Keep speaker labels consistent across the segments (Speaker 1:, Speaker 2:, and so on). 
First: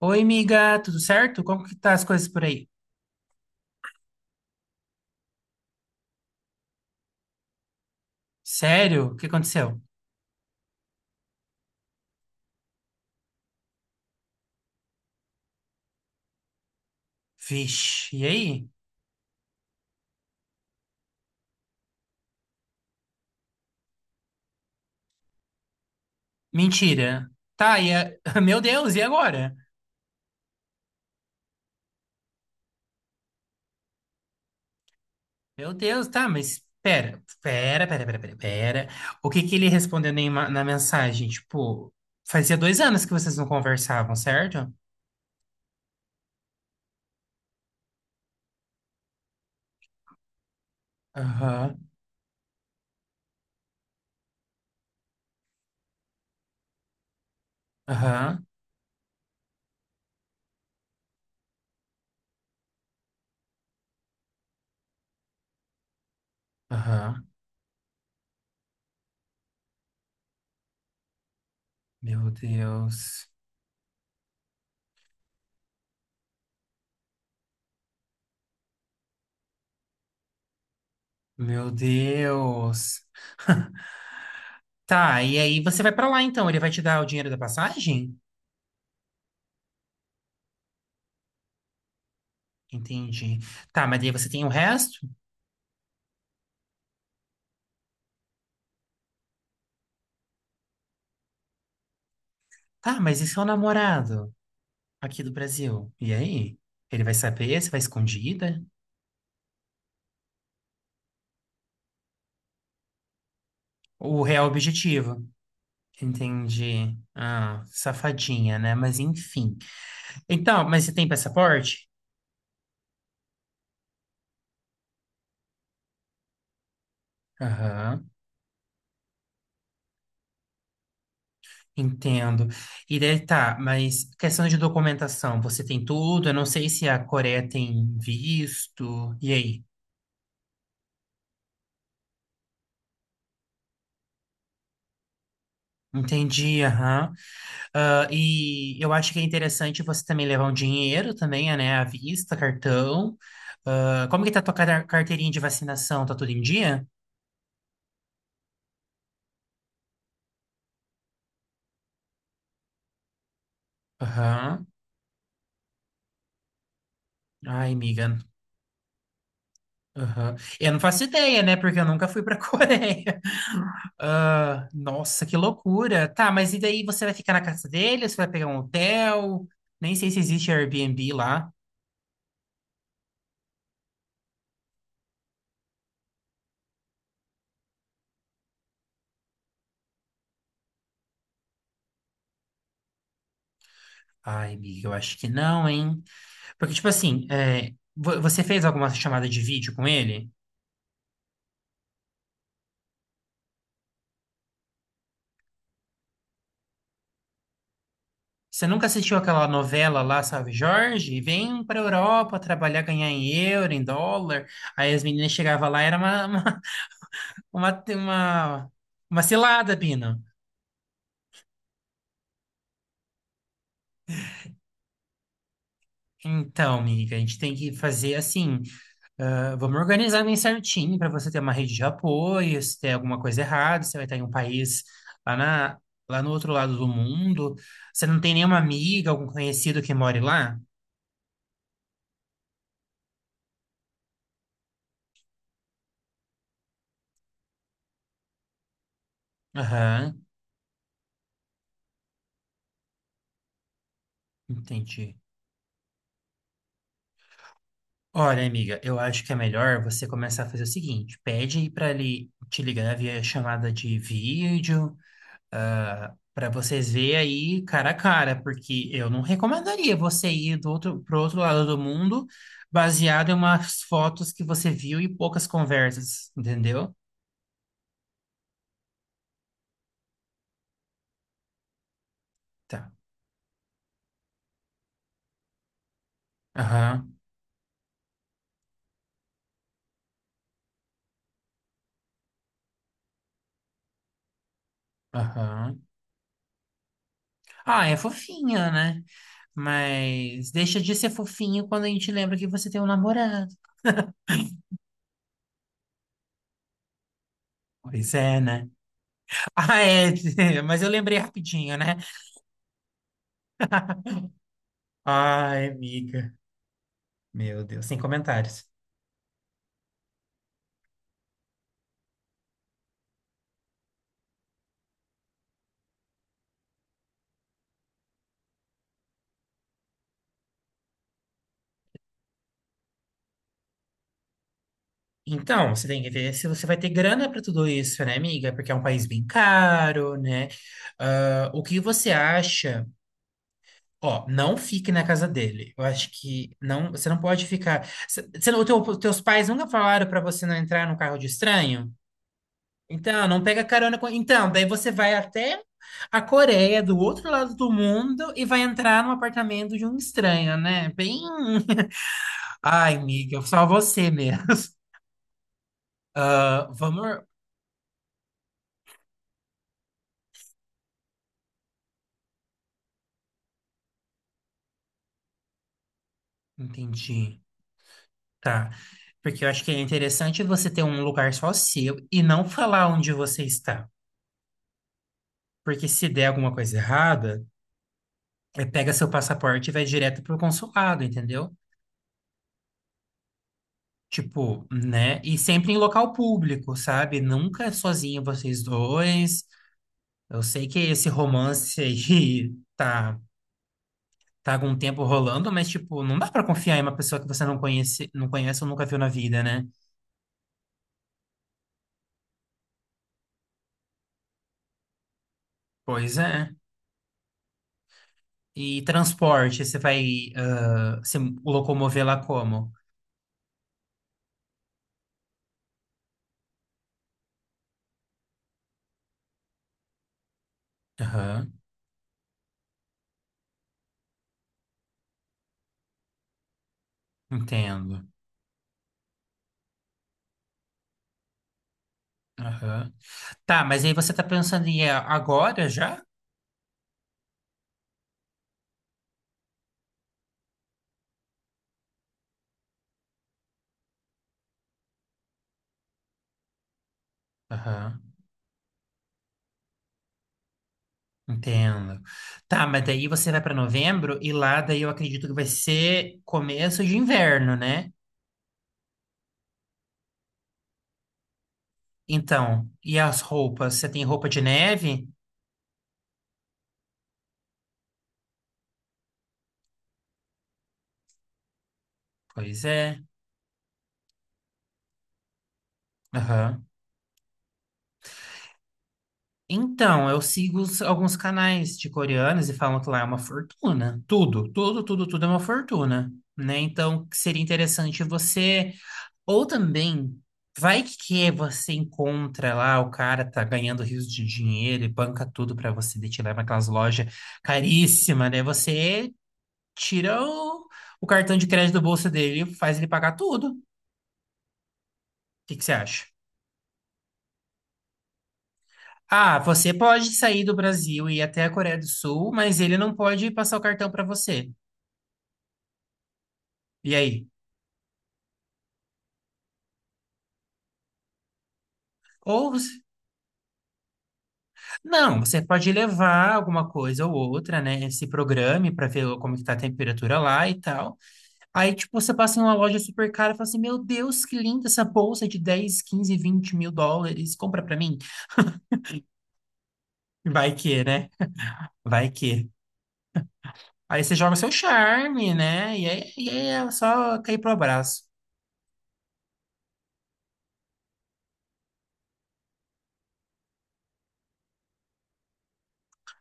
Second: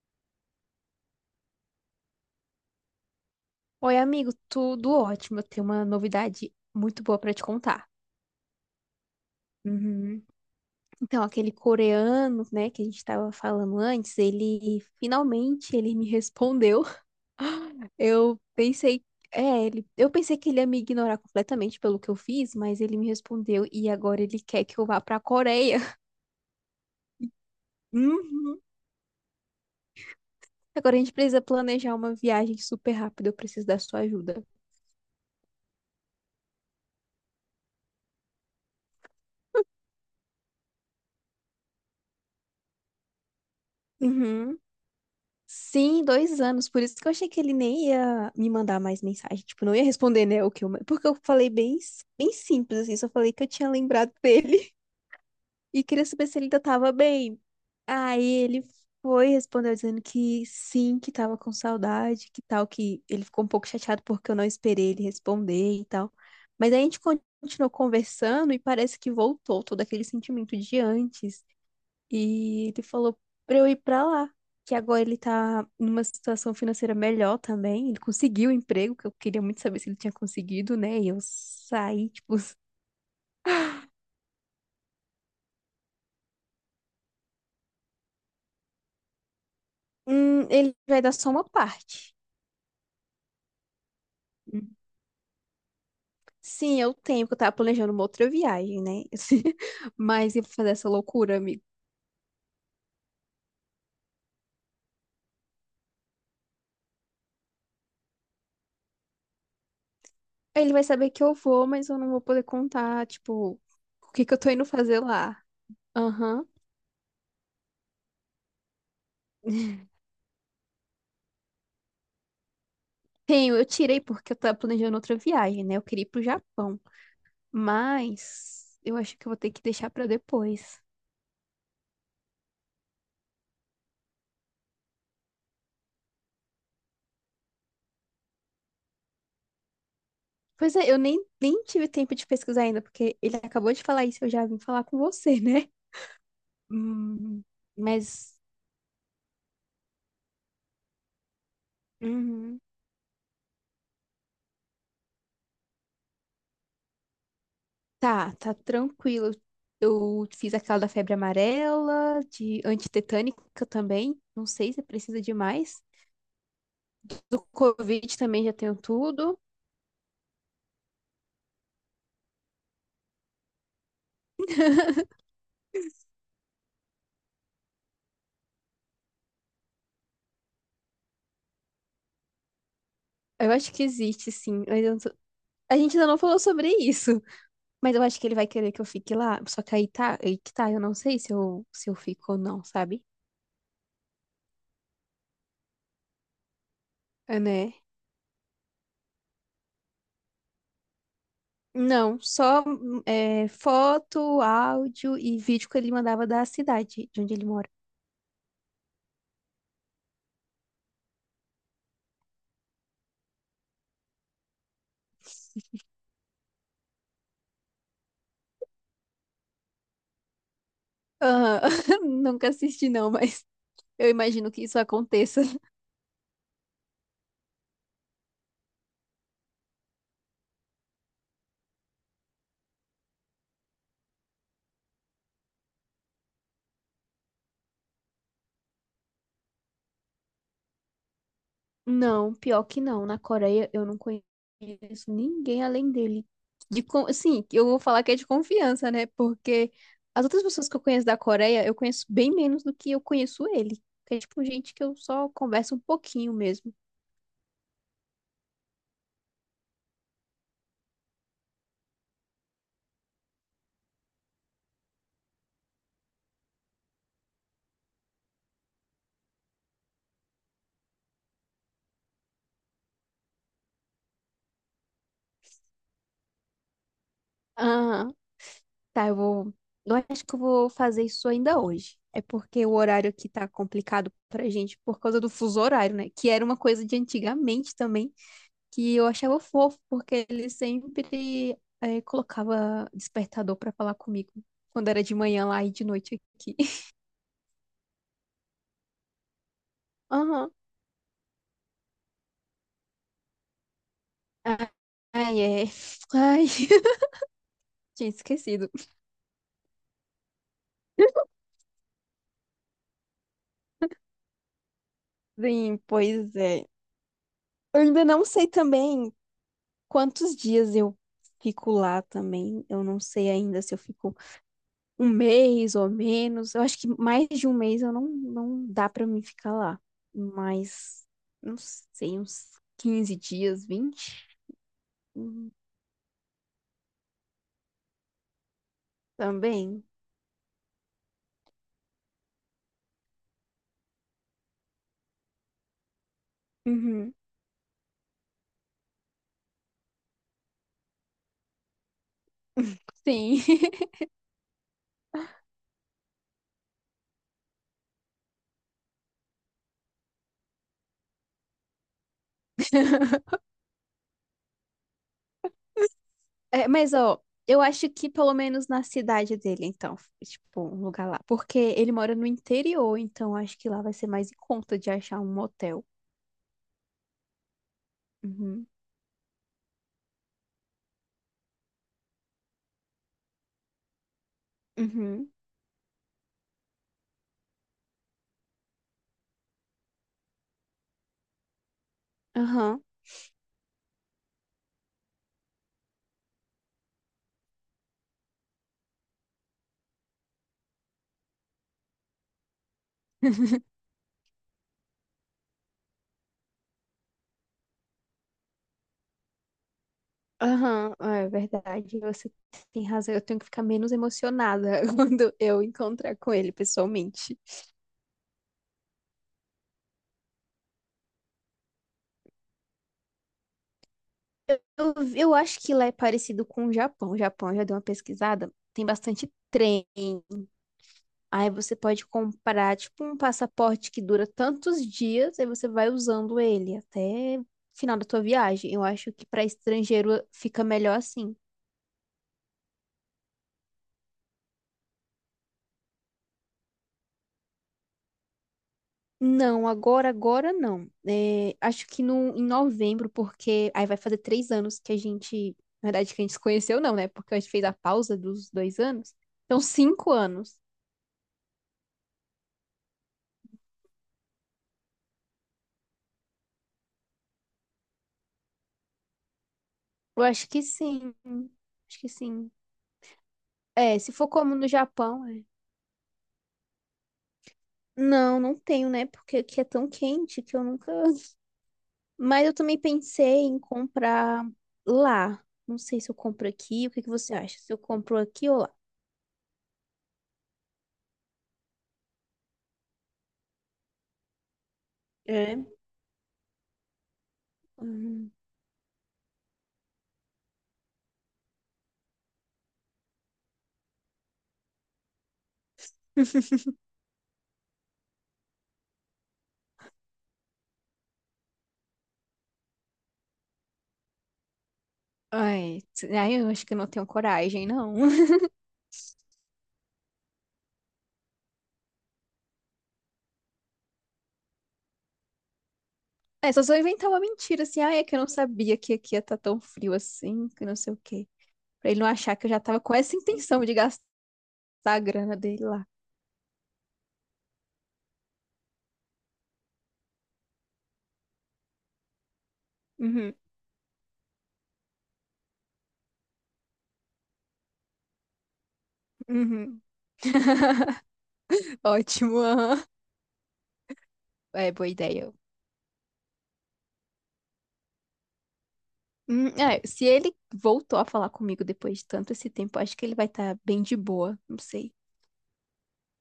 Speaker 1: Oi, amiga, tudo certo? Como que tá as coisas por aí?
Speaker 2: Oi, amigo, tudo ótimo. Eu tenho uma novidade muito boa pra te contar.
Speaker 1: Sério? O que aconteceu?
Speaker 2: Uhum. Então, aquele coreano, né, que a gente tava falando antes, ele finalmente ele me respondeu.
Speaker 1: Vixe, e
Speaker 2: Eu
Speaker 1: aí?
Speaker 2: pensei, eu pensei que ele ia me ignorar completamente pelo que eu fiz, mas ele me respondeu e agora ele quer que eu vá pra Coreia.
Speaker 1: Mentira. Tá, e a... Meu
Speaker 2: Uhum.
Speaker 1: Deus, e agora?
Speaker 2: Agora a gente precisa planejar uma viagem super rápida. Eu preciso da sua ajuda.
Speaker 1: Meu Deus, tá, mas pera, pera, pera, pera, pera, pera. O que que ele respondeu na mensagem? Tipo, fazia 2 anos que vocês não conversavam,
Speaker 2: Uhum.
Speaker 1: certo?
Speaker 2: Sim, 2 anos. Por isso que eu achei que ele nem ia me mandar mais mensagem. Tipo, não ia responder, né? O que eu... Porque eu falei
Speaker 1: Aham,
Speaker 2: bem, bem simples, assim. Só falei que eu tinha lembrado dele e queria saber se ele ainda tava bem. Aí
Speaker 1: aham,
Speaker 2: ele foi, respondeu dizendo que sim, que tava com saudade, que tal, que ele ficou um pouco chateado porque eu não esperei ele responder e tal. Mas aí a gente
Speaker 1: aham.
Speaker 2: continuou conversando e parece que voltou todo aquele sentimento de antes.
Speaker 1: Meu
Speaker 2: E ele falou
Speaker 1: Deus,
Speaker 2: pra eu ir pra lá, que agora ele tá numa situação financeira melhor também. Ele conseguiu o emprego, que eu queria muito saber se ele tinha conseguido, né? E eu
Speaker 1: meu
Speaker 2: saí, tipo,
Speaker 1: Deus. Tá, e aí você vai pra lá então? Ele vai te dar o dinheiro da passagem?
Speaker 2: ele vai dar só uma parte.
Speaker 1: Entendi. Tá, mas daí você tem o
Speaker 2: Hum.
Speaker 1: resto?
Speaker 2: Sim, eu tenho, porque eu tava planejando uma outra viagem, né? Mas ia fazer essa loucura, amigo.
Speaker 1: Tá, mas e seu namorado aqui do Brasil? E aí? Ele vai saber? Você vai escondida?
Speaker 2: Aí ele vai saber que eu vou, mas eu não vou poder contar, tipo, o
Speaker 1: O
Speaker 2: que que eu
Speaker 1: real
Speaker 2: tô indo fazer
Speaker 1: objetivo.
Speaker 2: lá. Aham.
Speaker 1: Entendi. Ah, safadinha, né? Mas enfim. Então, mas você tem passaporte?
Speaker 2: Tenho, eu tirei porque eu tava planejando outra viagem, né? Eu queria ir pro Japão.
Speaker 1: Aham,
Speaker 2: Mas eu acho que eu vou ter que deixar pra depois.
Speaker 1: entendo. E daí tá, mas questão de documentação, você tem tudo? Eu não sei se a Coreia tem visto. E aí?
Speaker 2: Pois é, eu nem tive tempo de pesquisar ainda, porque ele acabou de falar isso, eu já vim falar com você, né?
Speaker 1: Entendi, aham.
Speaker 2: Hum,
Speaker 1: Ah,
Speaker 2: mas
Speaker 1: e eu acho que é interessante você também levar um dinheiro também, né? À vista,
Speaker 2: uhum.
Speaker 1: cartão. Ah, como que tá a carteirinha de vacinação? Tá tudo em dia?
Speaker 2: Tá, tá tranquilo. Eu fiz aquela da febre amarela, de antitetânica também. Não
Speaker 1: Aham.
Speaker 2: sei se precisa de mais. Do
Speaker 1: Ai, amiga.
Speaker 2: Covid também já tenho tudo.
Speaker 1: Aham. Eu não faço ideia, né? Porque eu nunca fui pra Coreia. Ah, nossa, que loucura. Tá, mas e daí você vai ficar na casa dele? Você vai pegar um hotel? Nem sei se existe Airbnb lá.
Speaker 2: Eu acho que existe, sim. mas eu não sou- A gente ainda não falou sobre isso. Mas eu acho que ele vai querer que eu fique lá. Só que aí tá, aí que tá, eu não sei se eu fico ou não, sabe?
Speaker 1: Ai, amiga, eu acho que não, hein? Porque, tipo assim,
Speaker 2: É,
Speaker 1: é,
Speaker 2: né?
Speaker 1: você fez alguma chamada de vídeo com ele?
Speaker 2: Não, só é, foto, áudio e vídeo que ele mandava da cidade de onde ele mora.
Speaker 1: Você nunca assistiu aquela novela lá, sabe, Jorge? Vem pra Europa trabalhar, ganhar em euro, em dólar. Aí as meninas chegavam lá, era uma, uma, uma cilada, Pino.
Speaker 2: Aham. Nunca assisti, não, mas eu imagino que isso aconteça.
Speaker 1: Então, amiga, a gente tem que fazer assim. Ah, vamos organizar bem certinho para você ter uma rede de apoio. Se tem alguma coisa errada, você vai estar em um país lá, na, lá no outro lado do mundo. Você não tem nenhuma amiga, algum conhecido que more lá?
Speaker 2: Não, pior que não. Na Coreia eu não conheço ninguém além dele. De, assim, eu vou falar que é de confiança, né? Porque
Speaker 1: Aham,
Speaker 2: as outras pessoas que eu conheço da Coreia, eu conheço bem menos do que eu conheço ele. Que é tipo gente que eu
Speaker 1: entendi.
Speaker 2: só converso um pouquinho mesmo.
Speaker 1: Olha, amiga, eu acho que é melhor você começar a fazer o seguinte: pede para ele te ligar via chamada de vídeo, para vocês verem aí cara a cara, porque eu não recomendaria você ir pro outro lado do mundo baseado em umas fotos que você viu e poucas conversas, entendeu?
Speaker 2: Ah, tá, eu vou. Eu acho que eu vou fazer isso ainda hoje. É porque o
Speaker 1: Tá.
Speaker 2: horário aqui tá complicado pra gente por causa do fuso horário, né? Que era uma coisa de
Speaker 1: Aham,
Speaker 2: antigamente também. Que eu achava fofo, porque ele sempre colocava despertador pra falar comigo. Quando era de manhã lá e
Speaker 1: aham.
Speaker 2: de noite aqui.
Speaker 1: Ah, é fofinha, né? Mas
Speaker 2: Aham.
Speaker 1: deixa de ser fofinho quando a gente lembra que você tem um namorado.
Speaker 2: Ai, ai, é. Ai, tinha
Speaker 1: Pois é, né?
Speaker 2: esquecido.
Speaker 1: Ah, é, mas eu lembrei rapidinho, né? Ai,
Speaker 2: Sim,
Speaker 1: amiga.
Speaker 2: pois é.
Speaker 1: Meu
Speaker 2: Eu
Speaker 1: Deus, sem
Speaker 2: ainda não sei
Speaker 1: comentários.
Speaker 2: também quantos dias eu fico lá também. Eu não sei ainda se eu fico um mês ou menos. Eu acho que mais de um mês eu não dá pra mim ficar lá. Mas, não sei, uns 15 dias, 20.
Speaker 1: Então, você tem que ver se você vai ter grana para tudo isso, né, amiga? Porque é um país bem
Speaker 2: Também.
Speaker 1: caro, né? Ah, o que você acha? Ó, não fique na casa dele. Eu acho que não, você
Speaker 2: Uhum.
Speaker 1: não pode ficar. Você os teus pais nunca falaram para você não entrar no carro de estranho? Então, não
Speaker 2: Sim.
Speaker 1: pega carona com. Então, daí você vai até a Coreia, do outro lado do mundo, e vai entrar no apartamento de um estranho, né? Bem. Ai, amiga, só você mesmo.
Speaker 2: É,
Speaker 1: Ah,
Speaker 2: mas, ó,
Speaker 1: vamos.
Speaker 2: eu acho que pelo menos na cidade dele, então, tipo, um lugar lá. Porque ele mora no interior, então acho que lá vai ser mais em conta de achar um motel.
Speaker 1: Entendi.
Speaker 2: Uhum.
Speaker 1: Tá. Porque eu acho que é interessante você ter um lugar só seu e não falar onde você está.
Speaker 2: Uhum.
Speaker 1: Porque se der alguma coisa errada, é pega seu passaporte e vai direto pro consulado, entendeu?
Speaker 2: Aham.
Speaker 1: Tipo, né? E sempre em local público, sabe? Nunca é sozinho vocês dois. Eu sei que esse romance aí tá, tá algum tempo rolando, mas, tipo, não dá pra confiar em uma pessoa que você não conhece, não conhece ou nunca viu na vida, né?
Speaker 2: Aham, é verdade, você tem razão. Eu tenho que ficar menos emocionada quando eu encontrar
Speaker 1: Pois
Speaker 2: com ele
Speaker 1: é.
Speaker 2: pessoalmente.
Speaker 1: E transporte, você vai, ah, se locomover lá como?
Speaker 2: Eu acho que lá é parecido com o Japão. O Japão, eu já dei uma pesquisada, tem bastante trem. Aí
Speaker 1: Aham,
Speaker 2: você pode comprar, tipo, um passaporte que dura tantos dias, aí você vai usando ele até o final da
Speaker 1: entendo.
Speaker 2: tua viagem. Eu acho que para estrangeiro fica melhor assim.
Speaker 1: Aham. Tá, mas aí você tá pensando em ir agora já?
Speaker 2: Não, agora, agora não. É, acho que no, em novembro, porque aí vai fazer 3 anos que a gente, na verdade, que a gente se conheceu, não, né? Porque a gente fez a
Speaker 1: Aham.
Speaker 2: pausa dos 2 anos. Então, 5 anos.
Speaker 1: Entendo. Tá, mas daí você vai para novembro e lá daí eu acredito que vai ser começo de inverno, né?
Speaker 2: Eu acho que sim. Acho que sim.
Speaker 1: Então, e as roupas? Você
Speaker 2: É,
Speaker 1: tem
Speaker 2: se
Speaker 1: roupa
Speaker 2: for
Speaker 1: de
Speaker 2: como no
Speaker 1: neve?
Speaker 2: Japão, é. Não, não tenho, né? Porque aqui é tão quente que eu nunca... Mas eu
Speaker 1: Pois
Speaker 2: também
Speaker 1: é.
Speaker 2: pensei em comprar lá. Não sei se eu compro
Speaker 1: Aham.
Speaker 2: aqui. O que que você acha? Se eu compro aqui ou lá?
Speaker 1: Então, eu sigo alguns canais de coreanos e falam que lá é uma fortuna. Tudo, tudo, tudo, tudo é uma
Speaker 2: É.
Speaker 1: fortuna, né? Então, seria interessante
Speaker 2: Hum.
Speaker 1: você Ou também, vai que você encontra lá, o cara tá ganhando rios de dinheiro e banca tudo pra você, daí te leva aquelas lojas caríssimas, né? Você tira o cartão de crédito do bolso dele e faz ele pagar tudo. O que que você
Speaker 2: Ai,
Speaker 1: acha?
Speaker 2: ai, eu acho que eu não tenho coragem, não.
Speaker 1: Ah, você pode sair do Brasil e ir até a Coreia do Sul, mas ele não pode passar o cartão pra você.
Speaker 2: É, só se eu
Speaker 1: E
Speaker 2: inventar uma
Speaker 1: aí?
Speaker 2: mentira, assim, ai, é que eu não sabia que aqui ia estar tão frio assim, que não sei o quê. Pra ele não achar que eu
Speaker 1: Ou
Speaker 2: já tava
Speaker 1: você-
Speaker 2: com essa intenção de gastar a
Speaker 1: não,
Speaker 2: grana
Speaker 1: você
Speaker 2: dele
Speaker 1: pode
Speaker 2: lá.
Speaker 1: levar alguma coisa ou outra, né? Se programe para ver como que tá a temperatura lá e tal. Aí, tipo, você passa em uma loja super cara
Speaker 2: Uhum,
Speaker 1: e fala assim: Meu Deus, que linda essa bolsa de US$ 10, 15, 20 mil. Compra pra mim.
Speaker 2: uhum.
Speaker 1: Vai que, né? Vai
Speaker 2: Ótimo,
Speaker 1: que.
Speaker 2: aham.
Speaker 1: Aí você joga seu
Speaker 2: É, boa ideia.
Speaker 1: charme, né? E aí é só cair pro abraço.
Speaker 2: É, se ele voltou a falar comigo depois de tanto esse tempo, acho que ele vai estar bem de boa, não sei.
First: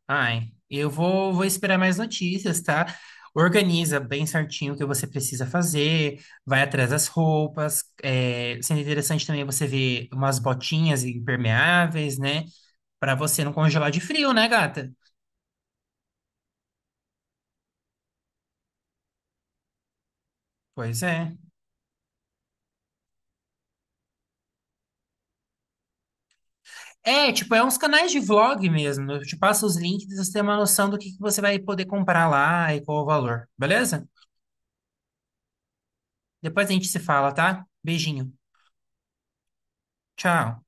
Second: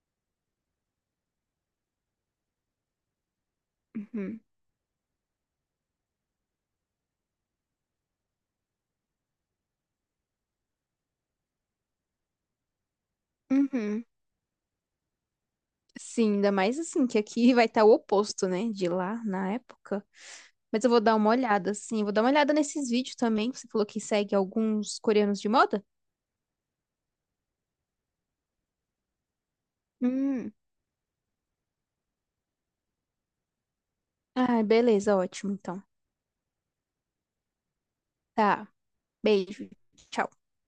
Speaker 1: Ai, eu vou esperar mais notícias, tá? Organiza bem
Speaker 2: Uhum.
Speaker 1: certinho o que você precisa fazer, vai atrás das roupas. É, sendo interessante também você ver umas botinhas impermeáveis, né? Pra você não congelar de
Speaker 2: Uhum.
Speaker 1: frio, né, gata?
Speaker 2: Sim, ainda mais assim, que aqui vai estar o oposto, né, de lá na época. Mas eu vou
Speaker 1: Pois
Speaker 2: dar uma
Speaker 1: é.
Speaker 2: olhada, sim. Vou dar uma olhada nesses vídeos também. Você falou que segue alguns coreanos de moda?
Speaker 1: É, tipo, é uns canais de vlog mesmo. Eu te passo os links pra você ter
Speaker 2: Hum.
Speaker 1: uma noção do que você vai poder comprar lá e qual o valor, beleza?
Speaker 2: Ah, beleza, ótimo, então.
Speaker 1: Depois a gente se fala, tá? Beijinho.
Speaker 2: Tá, beijo. Tchau.
Speaker 1: Tchau.